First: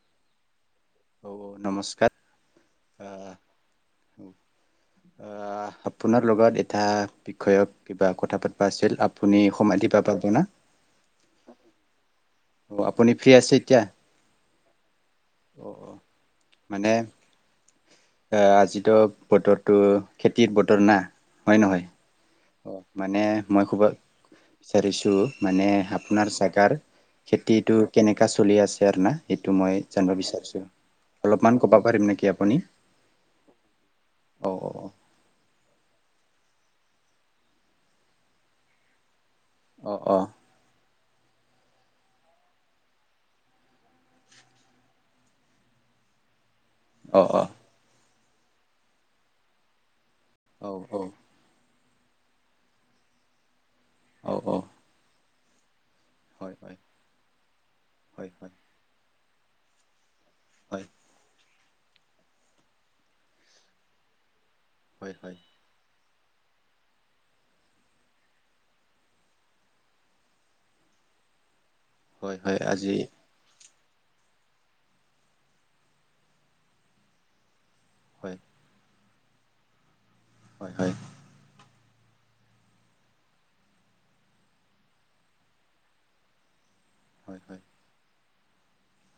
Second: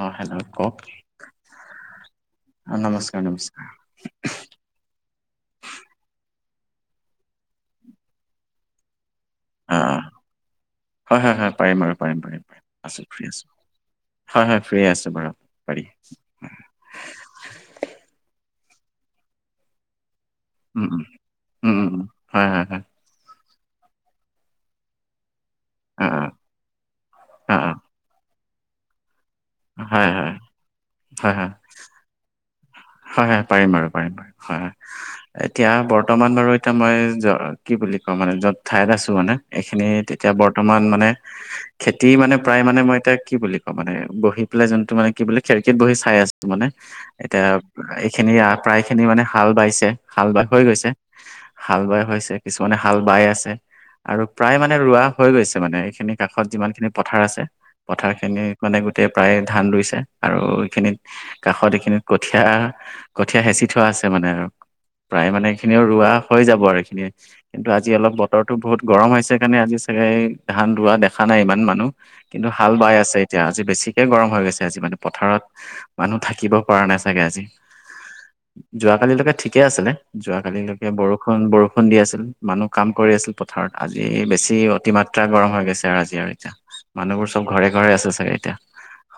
অ', hello কওক, অ নমস্কাৰ নমস্কাৰ আহ নমস্কাৰ আপোনাৰ লগত এটা বিষয়ক কিবা কথা পাতবা আছিল আ আপুনি অ অ সমাধি পা পাব না হয়, হয়, হয়, পাৰিম আৰু পাৰিম পাৰিম পাৰিম, অ আছোঁ আপুনি ফ্ৰী আছোঁ আছে এতিয়া হয় হয় ফ্ৰী আছো বাৰু পাৰি অ', মানে এ আজিতো বতৰটো খেতিৰ বতৰ উম না, উম হয় উম উম নহয় উম হয় হয় অ', হয় মানে মই খুবা বিচাৰিছো মানে অ অ আপোনাৰ জাগাৰ অ খেতিটো কেনেকুৱা চলি আছে আৰু না সেইটো অ মই হয় জানিব হয় বিচাৰিছোঁ হয় হয় অলপমান ক'ব পাৰিম নেকি আপুনি হয় হয়, পাৰিম বাৰু পাৰিম বাৰু অ হয় এতিয়া ব বৰ্তমান বাৰু এতিয়া মই কি বুলি কওঁ মানে য'ত ঠাইত আছো মানে এইখিনি তেতিয়া বৰ্তমান মানে উ খেতি মানে প্ৰায় মানে মই এতিয়া কি বুলি কওঁ মানে বহি পেলাই যোনটো মানে কি বুলি খেৰিকীত বহি চাই আছে মানে অ অ এতিয়া এইখিনি প্ৰায় খিনি মানে হাল বাইছে হাল বাই হৈ অ গৈছে, অ অ হাল বাই হৈছে, কিছুমানে হাল বাই আছে আৰু অ অ অ প্ৰায় মানে ৰোৱা হৈ গৈছে মানে স খিনি কাষত হয় হয় যিমানখিনি পথাৰ আছে পথাৰ হয় হয় খিনিত মানে গোটেই প্ৰায় ধান ৰুইছে আৰু হয় এইখিনিত কাষত এইখিনিত কঠিয়া কঠীয়া হেঁচি থোৱা আছে মানে আৰু হয় প্ৰায় হয় মানে এইখিনিও ৰোৱা হৈ যাব আৰু এইখিনিয়ে কিন্তু আজি অলপ বতৰটো বহুত গৰম হৈছে কাৰণে আজি চাগে ধান ৰোৱা দেখা ন নাই ইমান মানুহ হয় কিন্তু হয় হাল আজি বাই আছে এতিয়া আজি বেছি একে গৰম হৈ গৈছে আজি মানে পথাৰত মানুহ থাকিব পৰা নাই চাগে আজি হয় কালিলৈকে ঠিকে আছিলে যোৱ হয় কালিলৈকে হয় বৰষুণ বৰষু ষুণ দি আছিল মানুহ কাম কৰি আছিল পথাৰত আজি বেছি অতিমাত্ৰা গৰম হৈ গৈছে আৰু আজি আৰু এতিয়া। মানুহবোৰ হয় চব হয় ঘৰে ঘৰে আছে চাগে এতিয়া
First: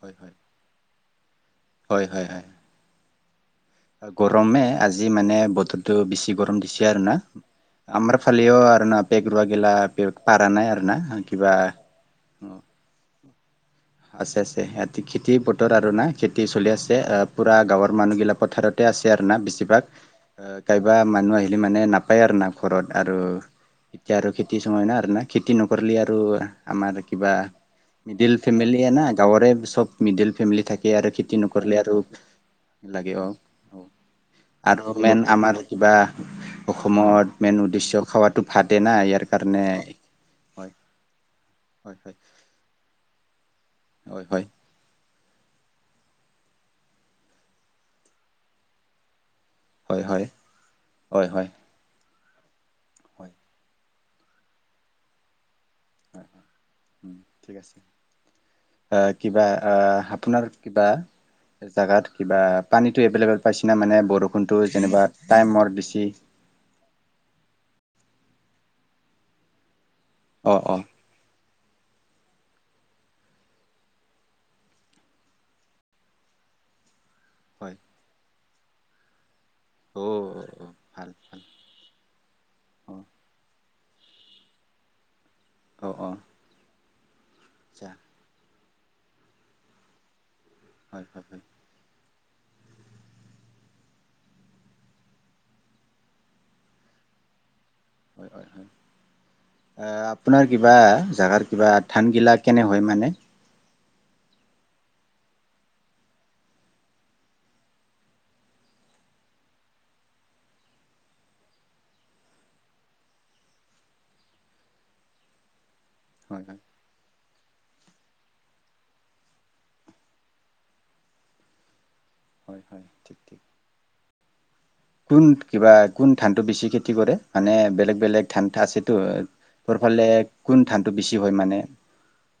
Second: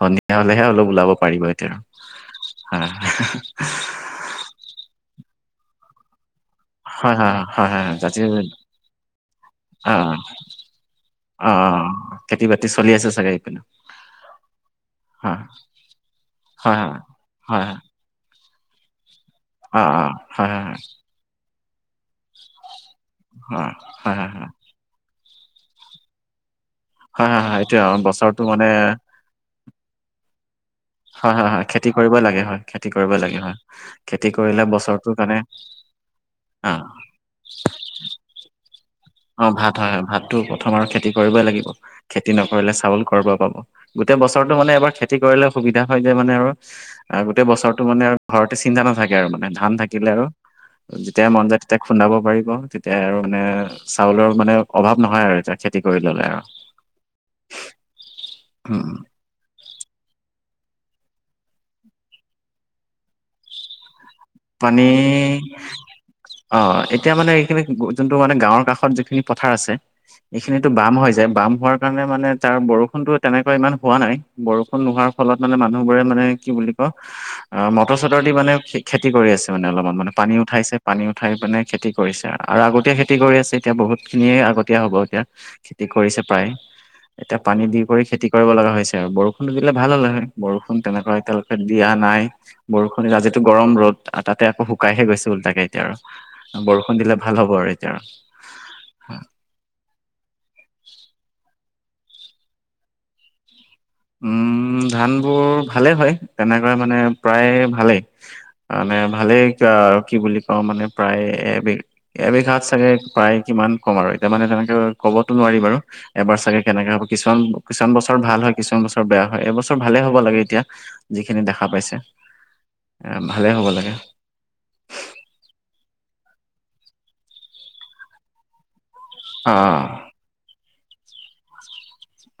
হয় হলেহে অলপ ওলাব পাৰিব। হয় হয় হয়। হ হ হা গৰমে আজি মানে বতৰটো বেছি গৰম দিছে আৰু হয় না হয় হয় হয় হয় আমাৰ জাতি ফালেও আৰু না পেগৰুৱা গিলা অ পাৰা নাই আৰু না অ কিবা খেতি বাতি চলি আছে চাগে? এইপিনে আছে আছে সিহঁতি খেতি হয় বতৰ আৰু না খেতি চলি হয় হয় আছে পুৰা হয় হয় গাঁবৰ মানুহগিলাক পথাৰতে আছে আৰু না অ অ বেছিভাগ হয় হয় কাইবা মানুহ আহ হিলে মানে নাপায় আৰু না ঘৰত আৰু হয় হয় এতিয়া হয় আৰু হয় খেতি চময় না আৰু না খেতি নকৰিলে আৰু আমাৰ হয় কিবা হয় হয় এইটোৱে আৰু মিডিল বছৰটো ফে মানে গাঁৱৰে চব মিডিল ফেমিলি থাকে থাকে আৰু হয় খেতি হয় হয় নকৰিলে খেতি আৰু কৰিবই লাগে হয় খেতি লাগে কৰিবই অ হয় খেতি কৰিলে আৰু বছৰটোৰ মেইন কাৰণে আমাৰ কি বা অ অসমত মেইন উদ্দেশ্য খোৱাটো ভাতেই না ইয়াৰ। অ কাৰণে ভাত হয় হয় ভাতটো হয় প্ৰথম আৰু খেতি কৰিবই লাগিব হয় হয় খেতি নকৰিলে চাউল কৰবা পাব। গোটেই হয় হয় বছৰৰতটো মানে এবাৰ খে খেতি কৰিলে সুবিধা হয় যে মানে আৰু গোটেই বছৰৰতটো মানে আৰু ঘৰতে চিন্তা নাথাকে আৰু মানে। ধান হয় থাকিলে আৰু হয় হয় যেতিয়াই মন হয় যায় তেতিয়া খুন্দাব পাৰিব তেতিয়াই আৰু হয় মানে চাউলৰ মানে অভাৱ নহয় আৰু এতিয়া খে - হয় ঠিক আছে উম কিবা আ আপোনাৰ কিবা জাগাত কিবা পানীটো এভেইলেবল পাইছনে মানে বৰ পানী অ এতিয়া মানে এইখিনি যোন টো মানে গাঁৱৰ কাষত যিখিনি পথাৰ আছে অ এইখিনিতো অ বাম হৈ যায় বাম হোৱাৰ কাৰণে মানে তাৰ বৰষুণতো তেনেকুৱা ইমান হোৱা নাই বৰষুণ নোহোৱাৰ ফলত মানে মানুহবোৰে মানে কি বুলি কয়? অ হয় মটৰ চটৰ দি মানে খেতি কৰি আছে। মানে অলপমান অ মানে পানী উঠাইছে পানী ভাল উঠাই ভাল মানে খেতি কৰিছে আৰু আগত অ খেতি কৰি আছে। এতিয়া বহুত খিনিয়ে আগতীয়া হ'ব এতিয়া খেতি অ অ কৰিছে প্ৰায়। এতিয়া পানী দি আচ্ছা কৰি খেতি কৰিব লগা হৈছে আৰু বৰষুণটো দিলে ভাল হ'লে হয়। বৰষুণ হয় তেনেকুৱা হয় হয় এতিয়ালৈকে দিয়া নাই বৰষুণ আজিটো গৰম ৰ'দ তাতে আকৌ শুকাইহে গৈছো ওলটাকে এতিয়া আৰু বৰষুণ দিলে ভাল হ'ব আৰু। এতিয়া আৰু আপোনাৰ কিবা জাগাৰ কিবা ধানগিলা কেনে হয় মানে? উম। উম ধানবোৰ ভালে হয় তেনেকৈ মানে প্ৰায় ভালেই মানে ভালেই কিবা কি বুলি কওঁ মানে প্ৰায় এবিঘ এবিঘাত চাগে প্ৰায় কিমান কম আৰু এতিয়া মানে তেনেকে ক'বতো নোৱাৰি বাৰু এবাৰ হয় চাগে হয় কেনেকে হব কিছুমান কিছুমান বছৰ ভাল হয়। কিছুমান বছৰ বেয়া হয় এইবছৰ ভালে হব লাগে এতিয়া যিখিনি দেখা পাইছে। হয় হয় ঠিক এ ঠিক ভালে হ'ব লাগে। কোন কিবা কোন ধানটো বেছি খেতি কৰে মানে বেলেগ বেলেগ ধান আছে তো অ ফালে কোন ধানটো বেছি হয় মানে?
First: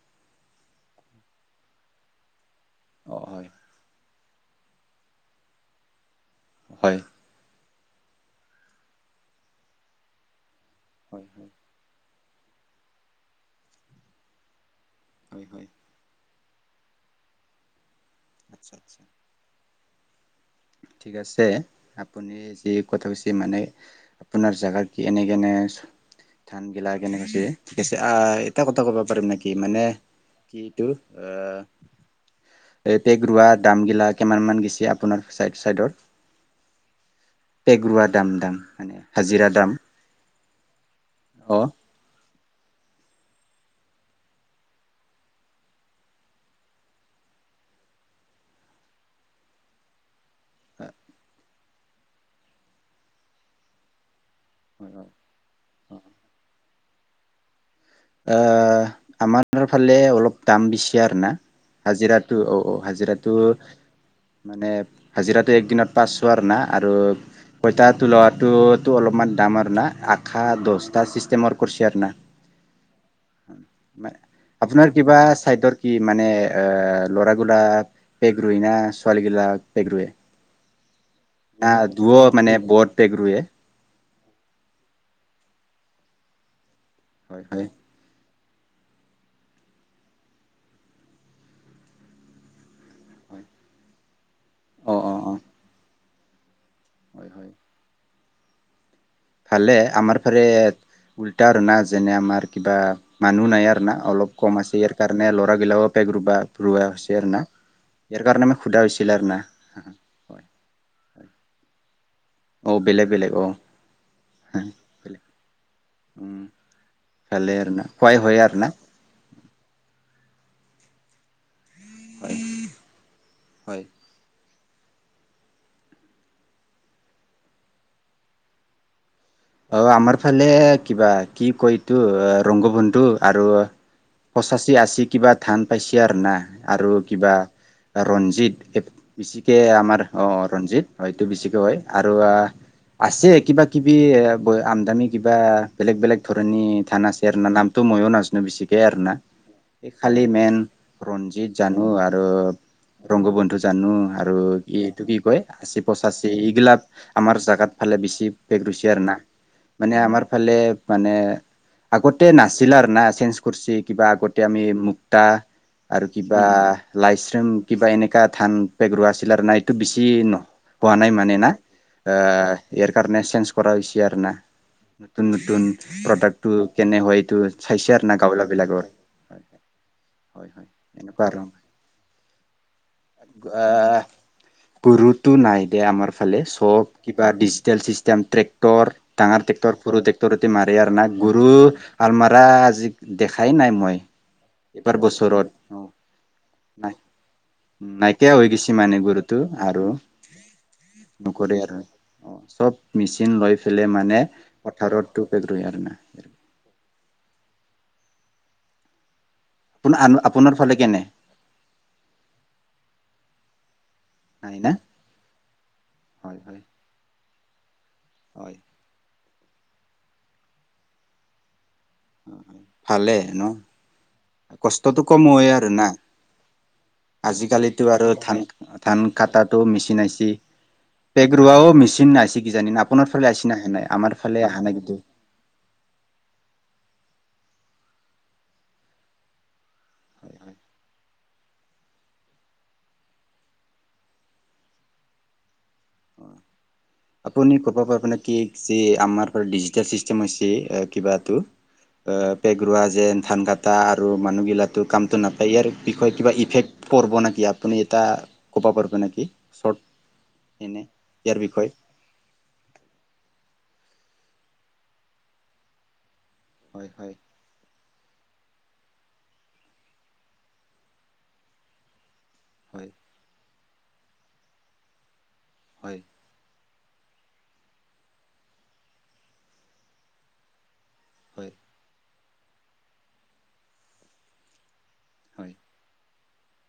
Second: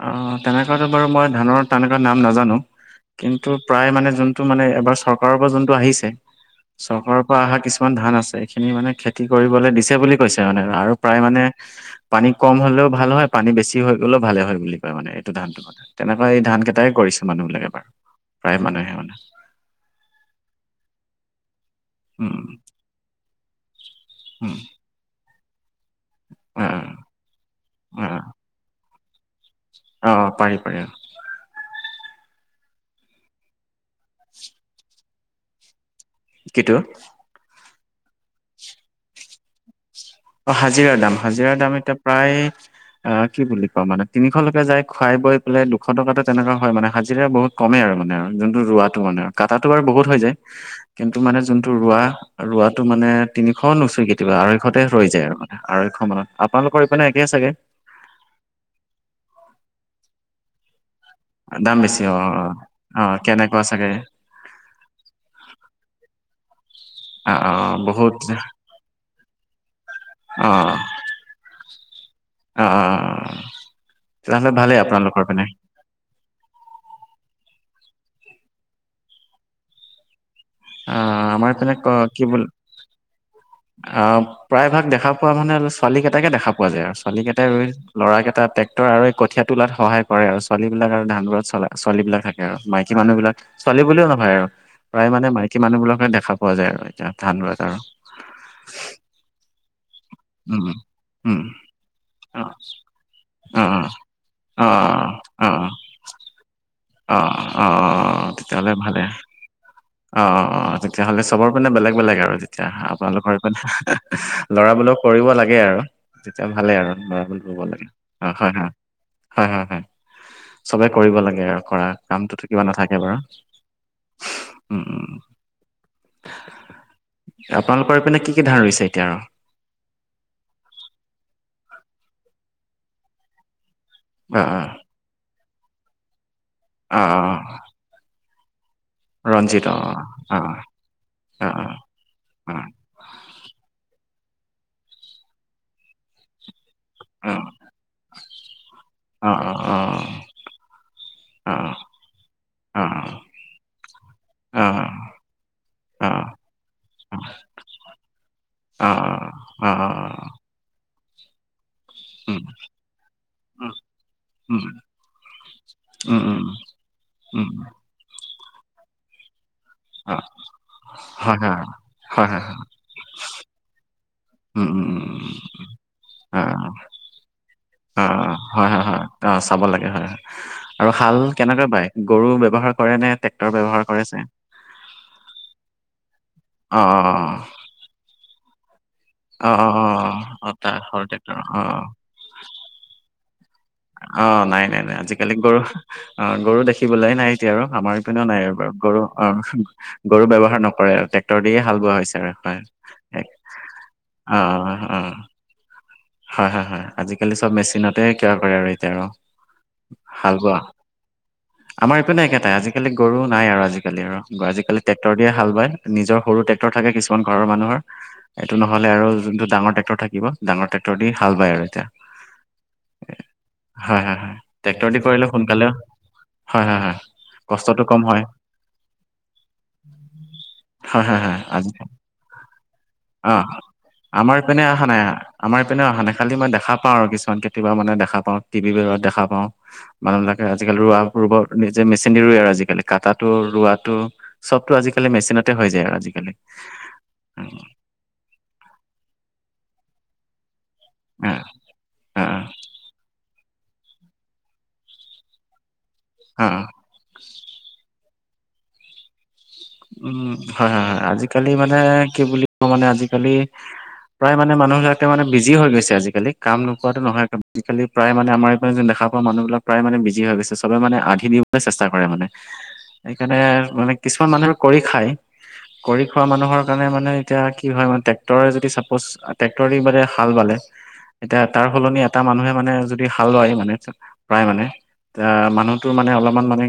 অ তেনেকুৱটো বাৰু মই ধানৰ তেনেকুৱা নাম নাজানো অ হয় কিন্তু প্ৰায় মানে যোন? মানে এবাৰ চৰকাৰৰ পৰা যোনটো আহিছে হয় চৰকাৰৰ পৰা আহা কিছুমান- কিছুমান ধান আছে এইখিনি মানে খেতি কৰিবলৈ দিছে বুলি কৈছে মানে আৰু প্ৰায় হয় মানে হয় পানী কম হ'লেও ভাল হয় পানী বেছি হৈ গ'লেও ভালে হয় বুলি কয় মানে এইটো হয় ধানটো হয় কথা তেনে এই ধান কেইটাই কৰিছে মানুহ বিলাকে বাৰু প্ৰায় আচ্ছা মানুহে আচ্ছা মানে। ঠিক আছে আপুনি উম যি কথা কচ মানে আপোনাৰ উম জোগাৰ কি এনে কেনে ধান অ গিলা কেনেকৈছে অ এটা কথা কব পাৰিম নেকি? কি মানে অ পাৰি পাৰি অ, কিটো এ- এপেগ ৰোৱা দামগিলা কিমান মান গচ আপোনাৰ চাই চাইডৰ? কিন্ত পেগৰুৱা দাম দাম মানে হাজিৰা দাম অ হাজিৰাৰ দাম হাজিৰাৰ দাম এতিয়া প্ৰায় উ [unintelligible] অ কি বুলি কোৱা মানে তিনিশলৈকে যাই খুৱাই বৈ পেলাই দুশ টকাটো তেনেকুৱা হয় মানে হাজিৰা বহুত কমে আৰু মানে। যোনটো ৰোৱাটো মানে আৰু কাটাটো বাৰু বহুত হৈ যায় কিন্তু মানে যোনটো ৰোৱা ৰোৱাটো মানে তিনিশ নুচুই কেতিয়াবা আঢ়ৈশতে ৰৈ যায় আৰু, মানে আঢ়ৈশ মানত আপোনালোকৰ ইপিনে একে চাগে। অঁ আমাৰ ফালে অলপ দাম বেছি। না দাম বেছি অ', হাজিৰাটো অ', অঁ অঁ অ', হাজিৰাটো কেনেকুৱা চাগে? মানে হাজিৰাটো একদিনত পাঁচ আৰু অ', অ', পইতা বহুত তোলোৱাটোতো অলপমান দামৰ না আশা অ', দহটা চিষ্টেমৰ ক কৰ চেয়াৰ ন [unintelligible] অ', অ', তেতিয়াহ'লে ভালেই আপোনাৰ কিবা আপোনালোকৰ পিনে। চাইডৰ কি মানে এ লৰা গলা পেগ ৰই না ছোৱালী গিলা পেগ ৰোৱে অ আমাৰ ফালে ক কি বুলি বত পেগ ৰুৱে আহ প্ৰায় ভাগ দেখা পোৱা মানে ছোৱালী কেইটাকে দেখা পোৱা যায় আৰু ছোৱালী হয় কেইটাই ৰ হয় ল'ৰা কেইটা ট্ৰেক্টৰ আৰু এই কঠীয়া তোলাত সহায় কৰে আৰু ছোৱালী বিলাক আৰু ধান ৰোৱা ছোৱালী বিলাক থাকে আৰু মাইকী মানুহ হয় বিলাক। ছোৱালী বুলিও নহয় আৰু, অ প্ৰায় অ মানে অ মাইকী মানুহ বিলাকে দেখা পোৱা যায় আৰু এতিয়া হয় ধান হয় ৰোৱাত আৰু। ভালে আমাৰ ফালে, উম, উম, উল্টা আৰু না যেনে আমাৰ অ', কিবা মানুহ নাই অ', আৰু অ', না অলপ কম অ', আছে ইয়াৰ কাৰণে অ', অ', অ', লৰাবিলাককে ৰোৱা হৈছে না ইয়াৰ অঁ কাৰণে মই তেতিয়াহ'লে সোধা ভালে, হৈছিল আৰু না অঁ হয়, অঁ তেতিয়াহ'লে চবৰ মানে বেলেগ বেলেগ আৰু তেতিয়া অ বেলেগ বেলেগ আপোনালোকৰ অ এইফালে ল'ৰাবল বেলেগ কৰিব লাগে আৰু উম তেতিয়া ভালে আৰু লৰাল ভালে কৰিব আৰু না লাগে খোৱাই অ হয় আৰু না হয়। হা হা হা। চবে কৰিব লাগে আৰু কৰা কামটোতো কিবা নাথাকে বাৰু। হয় উম উ আপোনালোকৰ পিনে কি কি ধান ৰুইছ এতিয়া? অঁ, আমাৰ ফালে কিবা কি কয় এইটো ৰংগ বন্ধু আৰু অ', অ', পঁচাশী আশী কিবা ধান পাইছে আৰু না আৰু অ', কিবা অ', ৰঞ্জিত বেছিকে ৰঞ্জিত আমাৰ অ', অঁ, অ', ৰঞ্জিত হয়টো অ', বেছিকে অ', হয় আৰু অ', আ আছে কিবা কিবি এ আমদামি কিবা বেলেগ বেলেগ ধৰণী থানা আছে অ', আৰু অ', ন নামতো ময়ো নাজানো বেছিকে আৰু না অ', অ', অ', অ', অ', অ', এই অ', খালি অ মেইন ৰঞ্জিত অ জানু আৰু ৰংগ বন্ধু জানো আৰু কি এইটো কি কয় আশী পঁচাশী এইগিলা আমাৰ জাগাত ভা বেছি বেগ ৰৰুচি আৰু না মানে আমাৰ ফালে মানে আগতে উম, নাছিলা আৰু না চেঞ্জ উম, কৰ্চ কিবা আগতে আমি মুক্তা আৰু উম, উম, কিবা উম, লাইশ্ৰম উম কিবা এনেকা ধান পেগৰুা আছিল আৰু নাইট টো বেছি অ', ন হোৱা নাই হয়, মানে না হয়, আ হয়, হয়, হয় ইয়াৰ কাৰণে চেঞ্জ কৰা হৈছি উম, উম, উম। নতুন নতুন অ প্ৰডাক্টটো কেনে হয় এইটো চাইছে আৰু না গাৱল বিলাকৰ অঁ, চাব লাগে হয় আৰু শাল কেনেকৈ বাই গৰু ব্যৱহাৰ কৰে নে ট্ৰেক্টৰ এ ব্যৱহাৰ কৰে চাগে গৰুতো নাই। এতিয়া আমাৰ ফালে অ চব অ কিবা ডিজিটেল চিষ্টেম ট্ৰেক্টৰ ডাঙৰ অ অ অ ট্ৰেক্টৰ সৰু অ ট্ৰেক্টৰ মাৰি তাৰ আৰু হ'ল না ট্ৰেক্টৰ গুৰু অ আল মাৰা আজি দেখাই নাই মই অঁ, নাই নাই নাই এইবাৰ আজিকালি বছৰত গৰু অ গৰু দেখিবলৈ নাই এতিয়া আৰু আমাৰ ইপিনেও নাইকিয়া নাই হৈ আৰু ব গৈছে মানে গৰু অঁ গৰুটো আৰু গৰু ব্যৱহাৰ নকৰে আৰু ট্ৰেক্টৰ নকৰে দিয়ে হাল আৰু বোৱা হৈছে অ আৰু হয়। চব এক মেচিন লৈ ফেলে মানে অ অ পথাৰত টোগ [unintelligible] আৰু না। হয় হয় হয় আজিকালি চব মেচিনতে কায়েৰ কৰে আৰু এতিয়া আৰু। আপোন হাল আপোনাৰ বোৱা ফালে কেনে আমাৰ এইটো নাই একেটাই আজিকালি গৰু নাই আৰু আজি কালি আৰ গ নাই না আজিকালি টেক্টৰ দিয়ে হাল বায় নিৰ হয় সৰু হয় টেক্টৰ থাকে কিছু ঘৰৰ মানুহৰ। এইটো হয় নহলে আৰু যোনটো ডাঙৰ ট্ৰেক্টৰ থাকিব ডাঙৰ ট্ৰেক্টৰ দি হাল বায় আৰু এতিয়া। ভালে ন হয় হয় হয় ট্ৰেক্টৰ দি কষ্টটো কম কৰিলে আৰ সোনকালে না। হয় হয় হয় কষ্টটো আজিকালিতো কম আৰু হয় ধান ধান কটাটো মেচিনা আইছি। হয় হয় পেগ হয় আজি ৰোৱাও মেচিন আইছি কিজানি আপোনাৰ ফালে অ আইছি নাহে নাই আমাৰ ফালে অহা নাই কিন্তু। না অহা নাই খালি মই দেখা পাওঁ আৰু কিছুমান কেতিয়াবা মানে দেখা পাওঁ টিভি বিলাকত দেখা পাওঁ। মানুহবিলাকে আজিকালি ৰোৱাও ৰুব নিজে মেচিন ৰুই আৰু আজিকালি কাটাটো ৰোৱাটো সবটো আজিকালি মেচিনতে হৈ যায় আৰু আজিকালি। অ আপুনি ক'ব পাৰব নে কি যে আমাৰ পৰা ডিজিটেল চিষ্টেম হৈছে অ কিবাতো অ পেগ ৰুৱা যেন ধান কটা আৰু মানুহগিলাটো কামটো নাপায় আৰ বিষয়ে কিবা অ অ ইফেক্ট পৰব না কি আপুনি এটা ক'ব পাৰব নেকি? চৰ্ট উম হয় এনে হয় হয় ইয়াৰ আজিকালি বিষয়ে মানে বুলি ক মানে আজিকালি প্ৰায় মানে মানুহবিলাকে মানে বিজি হৈ গৈছে আজিকালি। কাম হয় নোপোৱাটো হয় নহয় একে আজিকালি প্ৰায় মানে আমাৰ এইপিনে যেন দেখা পাওঁ মানুহবিলাক প্ৰায় মানে বিজি হৈ গৈছে চব মানে আধি দিবলে চেষ্টা কৰে মানে। হয় সেইকাৰণে মানে কিছুমান মানুহে কৰি খায়। হয় কৰি খোৱা মানুহৰ কানে মানে এতিয়া কি হয় মানে ট্ৰেক্টৰে যদি চাপ'জ ট্ৰেক্টৰেদি বাদে হাল বালে। এতিয়া হয় হয় তাৰ সলনি এটা মানুহে মানে যদি হাল লয় মানে প্ৰায় মানে তা মানুহটোৰ মানে অলপমান মানে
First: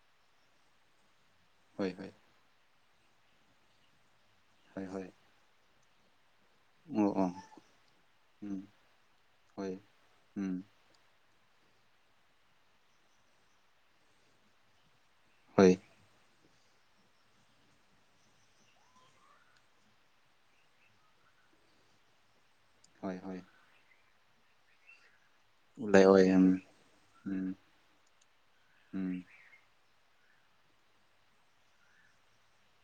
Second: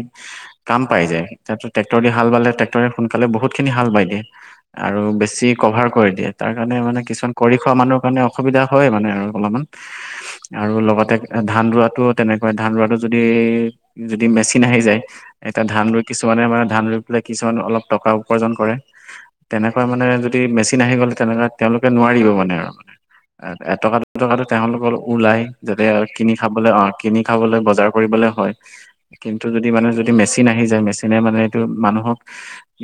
কাম পাই যায় তখতো হয় ট্ৰেক্টৰ দি হয় হাল বালে তই সোনকালে বহুত খিনি হাল বাই দিয়ে, হয় আৰু হয় বেছি কভাৰ কৰি দিয়ে। তাৰ কাৰণে মানে অ' কিছুমান অ' কৰি খোৱা মানুহৰ কাৰণে উম অসুবিধা হয় মানে আৰু অলমান। হয় উম আৰু লগতে, ধান ৰোৱাতো তেনেকুৱা, ধান ৰোৱাটো যদি যদি মেচিন আহি যায়। এতিয়া হয় ধান ৰুই, কিছুমানে মানে ধান ৰুই পেলাই কিছুমানে অলপ টকা উপাৰ্জন কৰে। তেনেকুৱা মানে যদি মেচিন আহি গ'ল, তেনেকা তেওঁলোকে নোৱাৰিব মানে আৰু। হয় হয় এটকা-দুটকাটো তেওঁলোকৰো ওলাই যাতে ওলাই হয় কিনি উম খাবলে অ' কিনি উম খাবলৈ, বজাৰ কৰিবলৈ হয়। উম কিন্তু, যদি মানে যদি মেচিন আহি যায় মেচিনে মানে এইটো মানুহক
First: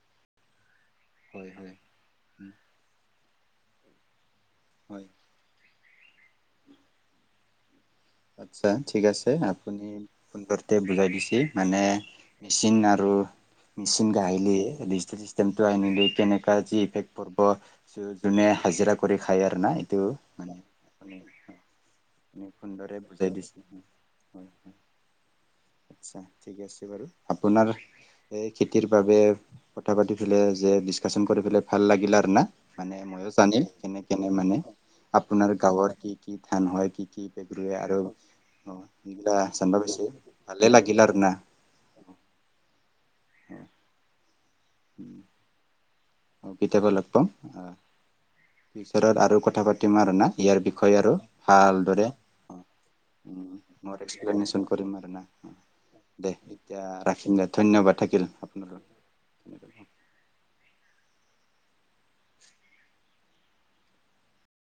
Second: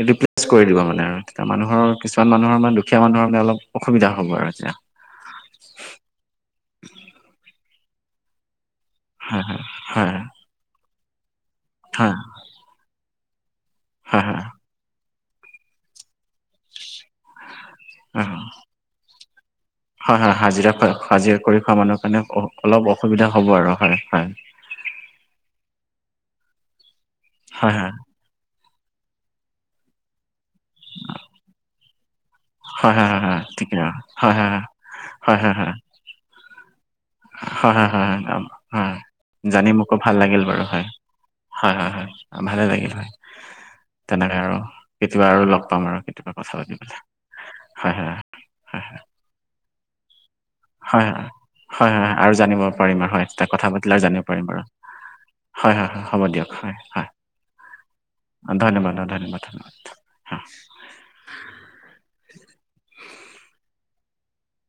ৰিপ্লেচ কৰি দিব মানে। তেতিয়া হয় হয় মানুহৰ কিছুমান উম মানুহৰ মানে দুখীয়া মানুহৰ মানে অলপ অসুবিধা হ'ব আৰু। এতিয়া হয়। [inaudible] আচ্ছা, ঠিক আছে হয় আপুনি হয় ফোন কৰতে বুজাই দিছে। মানে, হয় মেচিন আৰু মেচিন হয় হয় গাহিলে, ডিজিটেল চিষ্টেমটো আনিলে কেনেকা যি ইফেক পৰব, হয় হয় যোনে হাজিৰা কৰি খায় আ হয় হয়, হাজিৰা [unintelligible] হাজিৰা কৰি খোৱা মানুহৰ কাৰণে অলপ সুন্দৰে অসু বুজাই বিধা হ'ব দিছে আৰু, হয় হয়। আচ্ছা ঠিক আছে বাৰু। আপোনাৰ হয় এই খেতিৰ বাবে কথা পাতি পেলে যে ডিচকাশচন কৰি পেলাই ভাল লাগিলে। হয় মানে হয় হয় হয় ময়ো হয় জানিম, ঠিকে কেনে কেনে হয় হয় মানে হয় হয় আপোনাৰ হয় গাঁৱৰ কি কি ধান হয়? [unintelligible] হম হম অ হম, সেইগিলা জানি জানিব মোকো পাইছো ভাল লাগিল বাৰু, ভালে হয়। লাগিল আৰু হয় হয় হয়, ভালে লাগিল হয়। উ তেনেকৈ আৰু কেতিয়াবা আৰু লগ পাম আৰু কেতিয়াবা কথা পাতিবলৈ হয় হয় হয় পিচত আৰু কথা পাতিম আৰু না ইয়াৰ বিষয়ে হয়, আৰু হয়, ভাল। হয় হয় হয় আৰু জানিব পাৰিম আৰু হয় ত কথা পাতিলে মোৰ জানিব পাৰিম বাৰু এক্সপ্লেনেশ্যন কৰিম আৰু না হয় হয় হয় হ'ব দে দিয়ক হয়। এতিয়া হয় ৰাখিম দে ধন্যবাদ থাকিল ধন্যবাদ আপোনালোক ধন্যবাদ ধন্যবাদ হয়। [unintelligible]